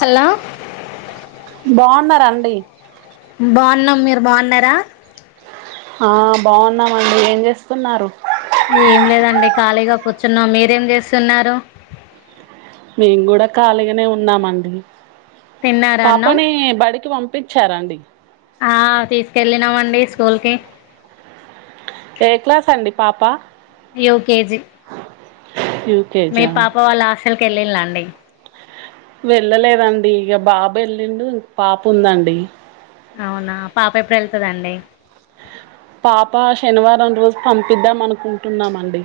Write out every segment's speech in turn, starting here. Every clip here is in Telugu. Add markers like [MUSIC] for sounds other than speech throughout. హలా బాన్నరా అండి బాన్నాం మీరు బాగున్నారా ఆ బాగున్నామండి ఏం చేస్తున్నారు ఏం లేదండి ఖాళీగా కూర్చున్నాం మీరేం చేస్తున్నారు మేము కూడా ఖాళీగానే ఉన్నామండి తిన్నారా అన్నం పాపని బడికి పంపు పిచ్చ రండి ఆ తీసుకెళ్ళినామండి స్కూల్ కి ఏ క్లాస్ అండి పాపా యుకేజీ మీ యూకేజా పాప వాళ్ల హాస్టల్ కి వెళ్ళిలాండి వెళ్ళలేదండి ఇగ బాబు వెళ్ళిండు ఇంక పాప ఉందండి అవునా పాప ఎప్పుడు వెళ్తదండి పాప శనివారం రోజు పంపిద్దాం అనుకుంటున్నామండి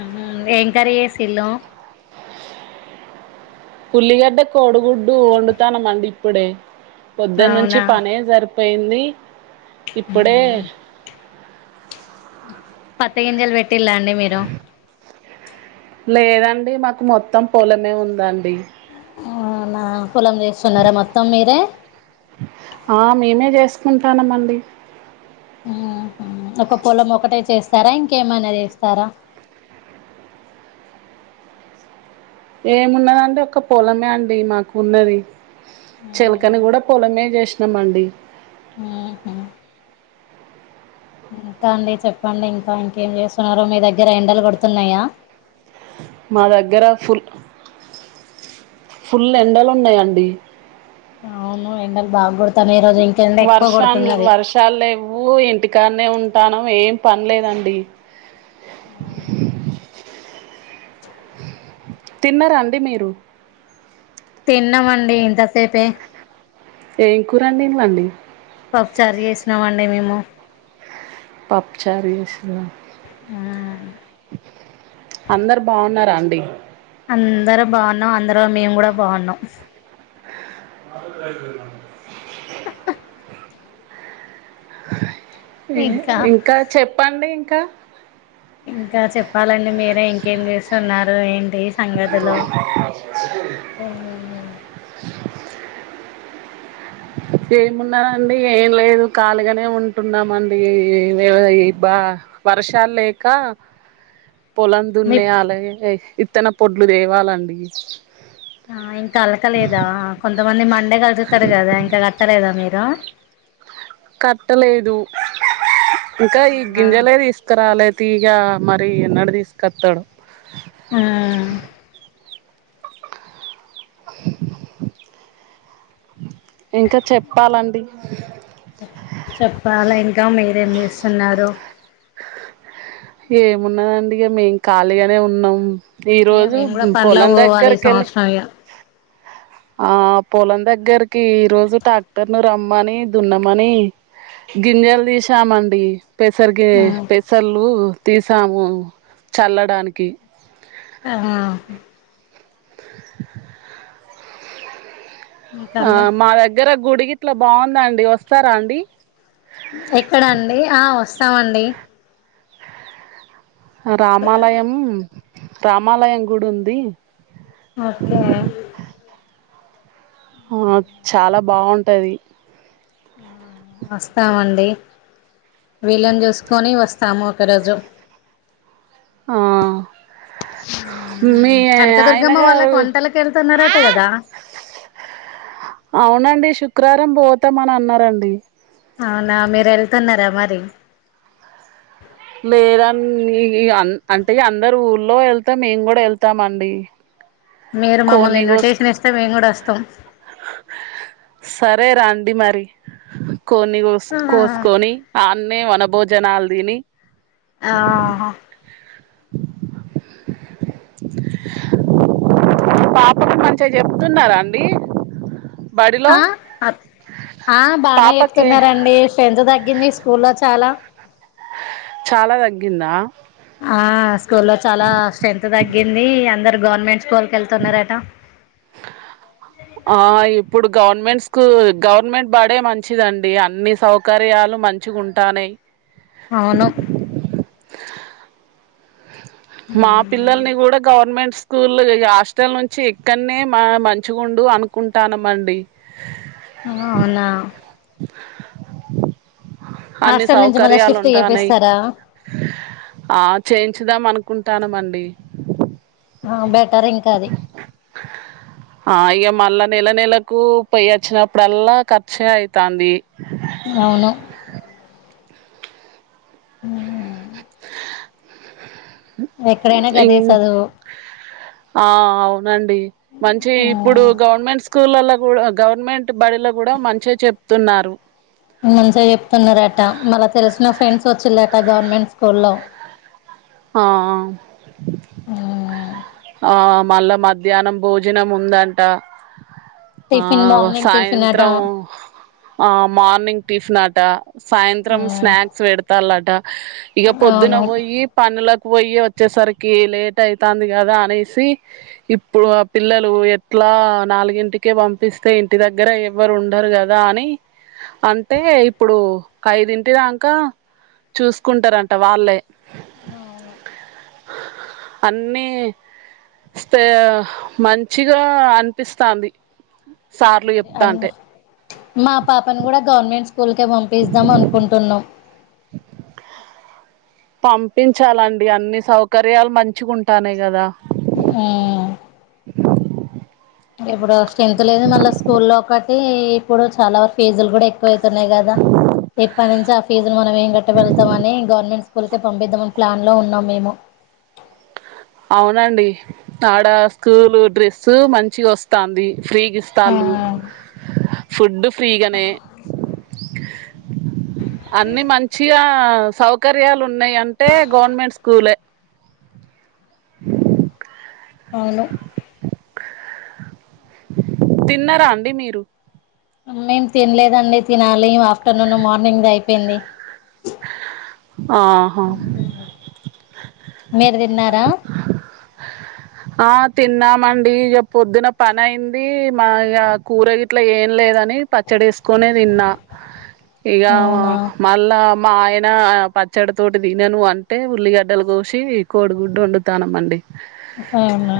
ఉహు ఏం కర్రీ చేసిళ్ళు ఉల్లిగడ్డ కోడుగుడ్డు వండుతానమండి ఇప్పుడే పొద్దున్న నుంచి అవునా పనే జరిపు పోయింది ఇప్పుడే పత్తి గింజలు పెట్టిల్ల అండి మీరు లేదండి మాకు మొత్తం పొలమే ఉందండి అవునా పొలం చేస్తున్నారా మొత్తం మీరే ఉంటానమండి ఒక పొలం ఒకటే చేస్తారా ఇంకేమైనా చేస్తారా ఏమున్నదండి ఒక పొలమే అండి మాకు ఉన్నది చిలకని కూడా పొలమే జేసినాం అండి ఆహు ఇంకా అండి చెప్పండి ఇంకా ఇంకేం చేస్తున్నారు మీ దగ్గర ఎండలు కొడుతున్నాయా? మా దగ్గర ఫుల్ ఫుల్ ఎండలు ఉన్నాయండి అవును ఎండల్ బాగొడతు వర్షన్ని వర్షాలు లేవ్వు ఇంటికాన్నే ఉంటాను ఏం పనిలేదండి తిన్నరాండి మీరు? తిన్నామండి ఇంతసేపే ఏం కూరండి ఇవ్వండి పప్పు చార్ చేసినామండి మేము పాప్పుచార్ ఏసిన ఆ అందరు బావున్నారా అండి? అందరు బావున్నాం అందరు మేము గూడా బావున్నాం. [UNINTELLIGIBLE] ఏ ఇంకా చెప్పండి ఇంకా ఇంకా చెప్పాలండి మీరే ఇంకేం చేస్తున్నారు ఏంటి? సంగదలు ఏమున్నారండి ఏం లేదు. కాళీగానే ఉంటున్నామండి బా అ వర్షాలు లేక పొలం మీ దున్నేయలె ఇత్తన పొడ్లు తేవాలండి ఆ ఇంకా అలకలేదా కొంతమంది మండే కలుగుతాడు కదా ఇంకా కట్టలే జమీరా కట్టలేదు ఇంకా ఈ గింజలే తీసుకురాలేదు తీగా మరి ఎన్నడ తీసుకొస్తాడు. అవునా ఇంకా చెప్పాలండి చెప్పాలె ఇంకా మీరేం చేస్తున్నారు? ఏమున్నాదండి ఇగ మేం ఖాళీగానే ఉన్నాం. ఈ ఇగ రోజు మేము కూడా పనులకు పొలం పోవాలి ఈ దగ్గరికి వెళ్ళి సంవత్సరం ఇగ ఆ పొలం దగ్గరికి ఈ రోజు టాక్టర్ ను రమ్మని దున్నమని గింజలు తీసామండి పెసర్గే పెసర్లు తీసాము చల్లడానికి ఆహ ఇంకా ఆ అండి మా దగ్గర గుడిగిట్లా బావుందండి వస్తారా అండి? తామండి రామాలయం రామాలయం గుడి ఉంది ఓకే అ చాలా బావుంటది. ఆ వస్తామండి వీలం చూసుకొని వస్తాము ఒకరోజు ఆ మీ ఆయన కనకదుర్గమ్మ గారు వాళ్ళకి వంటలకి వెళ్తున్నారట కదా అవునండి శుక్రవారం పోతామని అన్నరండి అవునా మీర్ వెళ్తున్నరా మరి లేదని అ అంటె అందరు ఊర్లో వెళ్తే మేము కూడ వెళ్తామండి మీరు మమ్మల్ని కోన్ని కోసుకో ఇన్విటేషన్ ఇస్తే మేము కూడ అస్తమ్ సరే రండి మరి కిడ్ని కోస్ కోసుకొని ఆన్నే మే వన బోజనాలు దిని ఆ హ పాఠలు మంచిగ చెప్తున్నారండి ఆ అప్ ఆ బానే పాపకి చెప్తున్నరండి స్ట్రెంత్ తగ్గింది స్కూలో చాల చాల తగ్గిందా ఆ స్కూల్ లో చాలా స్ట్రెంత్ తగ్గింది అందరు గవర్నమెంట్ స్కూల్ కి వెళ్తున్నరట ఆ ఇప్పుడు గవర్నమెంట్స్ స్కూ గవర్నమెంట్ బడే మంచిదండి అన్ని సౌకర్యాలు మంచిగ ఉంటానాయ్ అవును మా పిల్లల్ని కూడ గవర్నమెంట్స్ స్కూలు ఇగ హాస్టల్ నుంచి ఇక్కడనే మ మంచిగుండు అనుకుంటానమండి ఆహా అవునా అన్ని హాస్టల్ నుంచి మళ్ళా సౌకర్యాలు షిఫ్ట్ ఉంటానయ్ చేపిస్తారా ఆ ఎద్దాం అనుకుంటానమండి. ఆ బెటర్ ఇంక అది మల్ల నెల నెలకు పొయ్యి అచ్చినప్పుడల్లా ఖర్చే అయితాంది అవును ఉమ్మ్ ఎక్కడైనా ఇం గదే సదువు ఆ అవునండి మంచిగ ఆ, ఇప్పుడు గవర్నమెంట్ స్కూళ్ళలో కూడ గవర్నమెంట్ బడిలో కూడ మంచిగ చెప్తున్నారు మంచిగ చెప్తున్నరట మల్ల తెలిసిన ఫ్రెండ్స్ వచ్చిలట గవర్నమెంట్ స్కూల్లో ఆ అ ఉమ్, ఆ మల్ల మధ్యాహ్నం భోజనం ఉందంట టిఫిన్ ఆ మార్నింగ్ టిఫిన్ అట సాయంత్రం ఆ మార్నింగ్ టిఫిన్ అట సాయంత్రం ఉమ్, స్నాక్స్ పెడ్తలట ఇక పొద్దున అవును అవును పోయి ఇళ్ళకి పోయి వచ్చేసరికి లేట్ అయితాంది కదా అనేసి ఇప్పుడు ఆ పిల్లలు ఎట్లా నాలుగింటికె పంపిస్తే ఇంటి దగ్గర ఎవ్వరు ఉండరు కదా అని అంటె ఇప్పుడు ఐదింటి దాంక చూసుకుంటరంట వాళ్ళే అవును అన్నీ స్తే ఆ మంచిగా అనిపిస్తాంది సార్లు అదే అన్ని చెప్తాంటే మా పాపను కూడ గవర్నమెంట్ స్కూల్కే పంపిస్ద్దాం అనుకుంటున్నాం పంపించాలండి అన్ని సౌకర్యాలు మంచిగ ఉంటానయ్ కద ఉ ఆ ఇప్పుడు స్ట్రెంత్ లేదు మళ్ళా స్కూల్లో ఒకటి ఇప్పుడు చాలా వరకు ఫేజులు కూడా ఎక్కువ వై తున్నాయి గదా ఇప్పటి నుంచి ఆ ఫీజు ను మనం ఏం గట్ట వెళ్తామని గవర్నమెంట్ స్కూల్క పంపిద్దామని ప్లాన్ లో ఉన్నాం మేము అవునండి తాడ స్కూల్ డ్రెస్సు మంచి వస్తంది. ఫ్రీ గి ఆ ఇస్తాళ్ళు ఫుడ్ ఫ్రీగానే అన్ని మంచిగా అ సౌకర్యాలు ఉన్నాయి అంటే గవర్నమెంట్ స్కూలే అవును తిన్నారా అండి మీరు? మేం తినలేదండి తినాలి ఆఫ్టర్నూన్, మార్నింగ్ది అయిపోయింది. ఆహా మీరు తిన్నారా? ఆ తిన్నామండి ఇగ పొద్దున పని అయింది మా ఇ కూర గట్లా ఏం లేదు. దాని పచ్చడి ఏసుకొని తిన్నా ఇగ వ అవునా మళ్ళా మా ఆయన పచ్చడి తోటి తినను అంటే ఉల్లిగడ్డలు కోసి కోడిగుడ్డు వండుతానంమండి. అవునా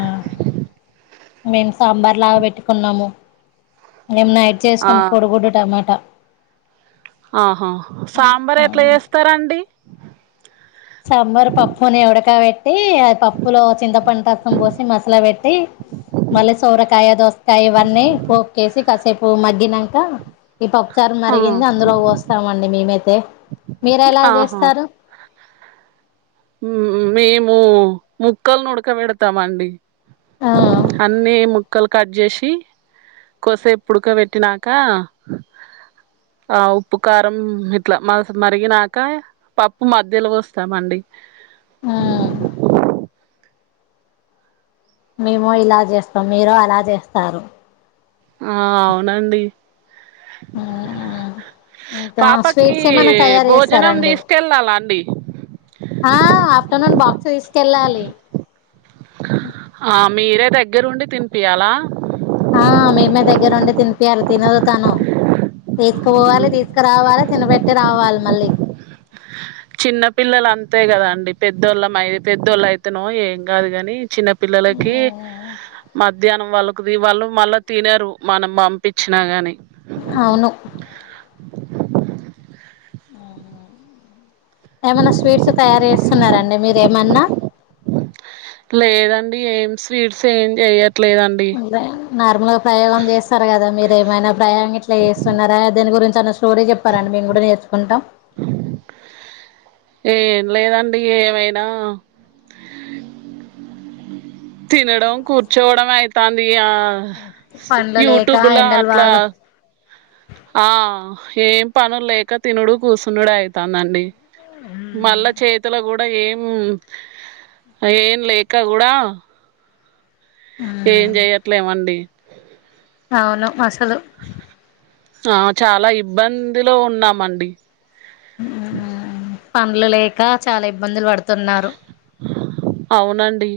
మేము సాంబార్ లాగా పెట్టుకున్నాము. మేం నైట్ ఆ చేసికొని కొడుగుడ్డు టమాటా ఆహా సాంబార్ ఎట్లా ఆ చేస్తారండి? ఏ అది పప్పులో చింతపంట రసం పోసి మసాలా పెట్టి మళ్ళీ సోరకాయ, దోసకాయ ఇవన్నీ పోపు కేసి కాసేపు మగ్గినంక ఈ పప్పుచారు ఆ మరిగింది అందులో పోస్తామండి మేమైతే మీర ఎలా చేస్తారు? ఉహు మేము ముక్కలులను ఉడకబెడతామ అండి ఆ అన్నే ము క్కలు కట్ చేసి కొసేపు పుడకబెట్టినాక ఆ ఉప్పు కారం ఇట్లా మ మరిగినాక పప్పు మధ్యలో వస్తామండి. ఆ మేము ఇలా చేస్తాం, మీరు అలా చేస్తారు. ఆ అవునండి ఇంకా పాపకి స్వీట్స్ ఏమైనా తయారు భోజనం చేస్తారండి తీసుకెళ్ళాలా అండి? ఆ ఆఫ్టర్నూన్ బాక్స్ తీసుకెళ్ళాలి ఆ మీరే దగ్గరుండి తినిపియాలా? ఆ మేమే దగ్గరండి తినిపియాలి తినదు తను తీసుకుపోవాలి, తీసుకురావాలి తినబెట్టి రావాలి మళ్ళీ చిన్న పిల్లలు అంతే కదా అండి పెద్దోళ్ళ మ పెద్దోళ్ళు అయితేనో ఏం కాదు గాని చిన్న పిల్లలకి మ ధ్యానం వాళ్ళకు ద వాళ్ళు మళ్ళా తినరు మనం పంపించినా గాని అవును ఏమైనా స్వీట్స్ తయారు చేస్తున్నారండి మీరేమన్నా? లేదండి ఏం స్వీట్స్ ఏం చెయ్య వందే నార్మల్గా ప్రయోగం చేస్తారు కదా మీరు ఏమైనా ప్రయోగం ఇట్లా చేస్తున్నారా దాని గురించి? తన స్టోరీ చెప్పారండి మేము కూడా నేర్చుకుంటాం. ఎం లేదండి ఏమైనా తినడంం, కూర్చోడం అయితాంది ఇగ పండ్లు లేక యూట్యూబ్లా ఎండలు అట్లా బాగా ఆ ఏం పనులు లేక తినుడు కూస్సునుడు అయితాందండి మళ్ళా చేతులో కూడ్ ఏం ఏం లేక గూడా ఏం మ్మ్ జేయట్లేమండి అవును అసలు ఆ చాలా ఇబ్బందిలో ఉన్నామండి పనులు లేక చాలా ఇబ్బందులు పడుతున్నారు అవునండి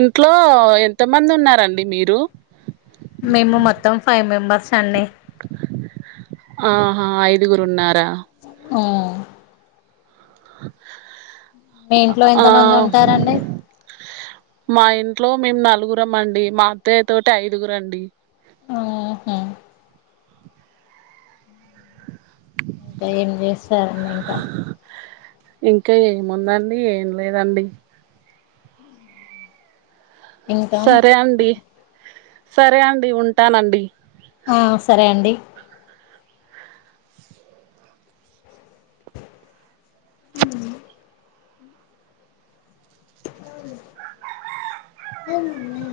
ఇంట్లో ఎంత మంది ఉన్నారండి మీరు మేము మొత్తం ఫైవ్ మెంబర్స్ అండి ఆహా ఐదుగురు ఉన్నారా ఆ మీ ఇంట్లో ఆ ఎంత మంది ఉంటారండి మా ఇంట్లో మేము నగు గురమ్మండి మాత్తయ్య తోటి ఐదుగురండి ఆహ ఏం చేస్తారం ఇంకా ఇంకా ఏముందండి ఏం లేదండి ఇంకా సరే అండి సరే అండి ఉంటానన్ ఆ సరే అండి అ అవునన్నా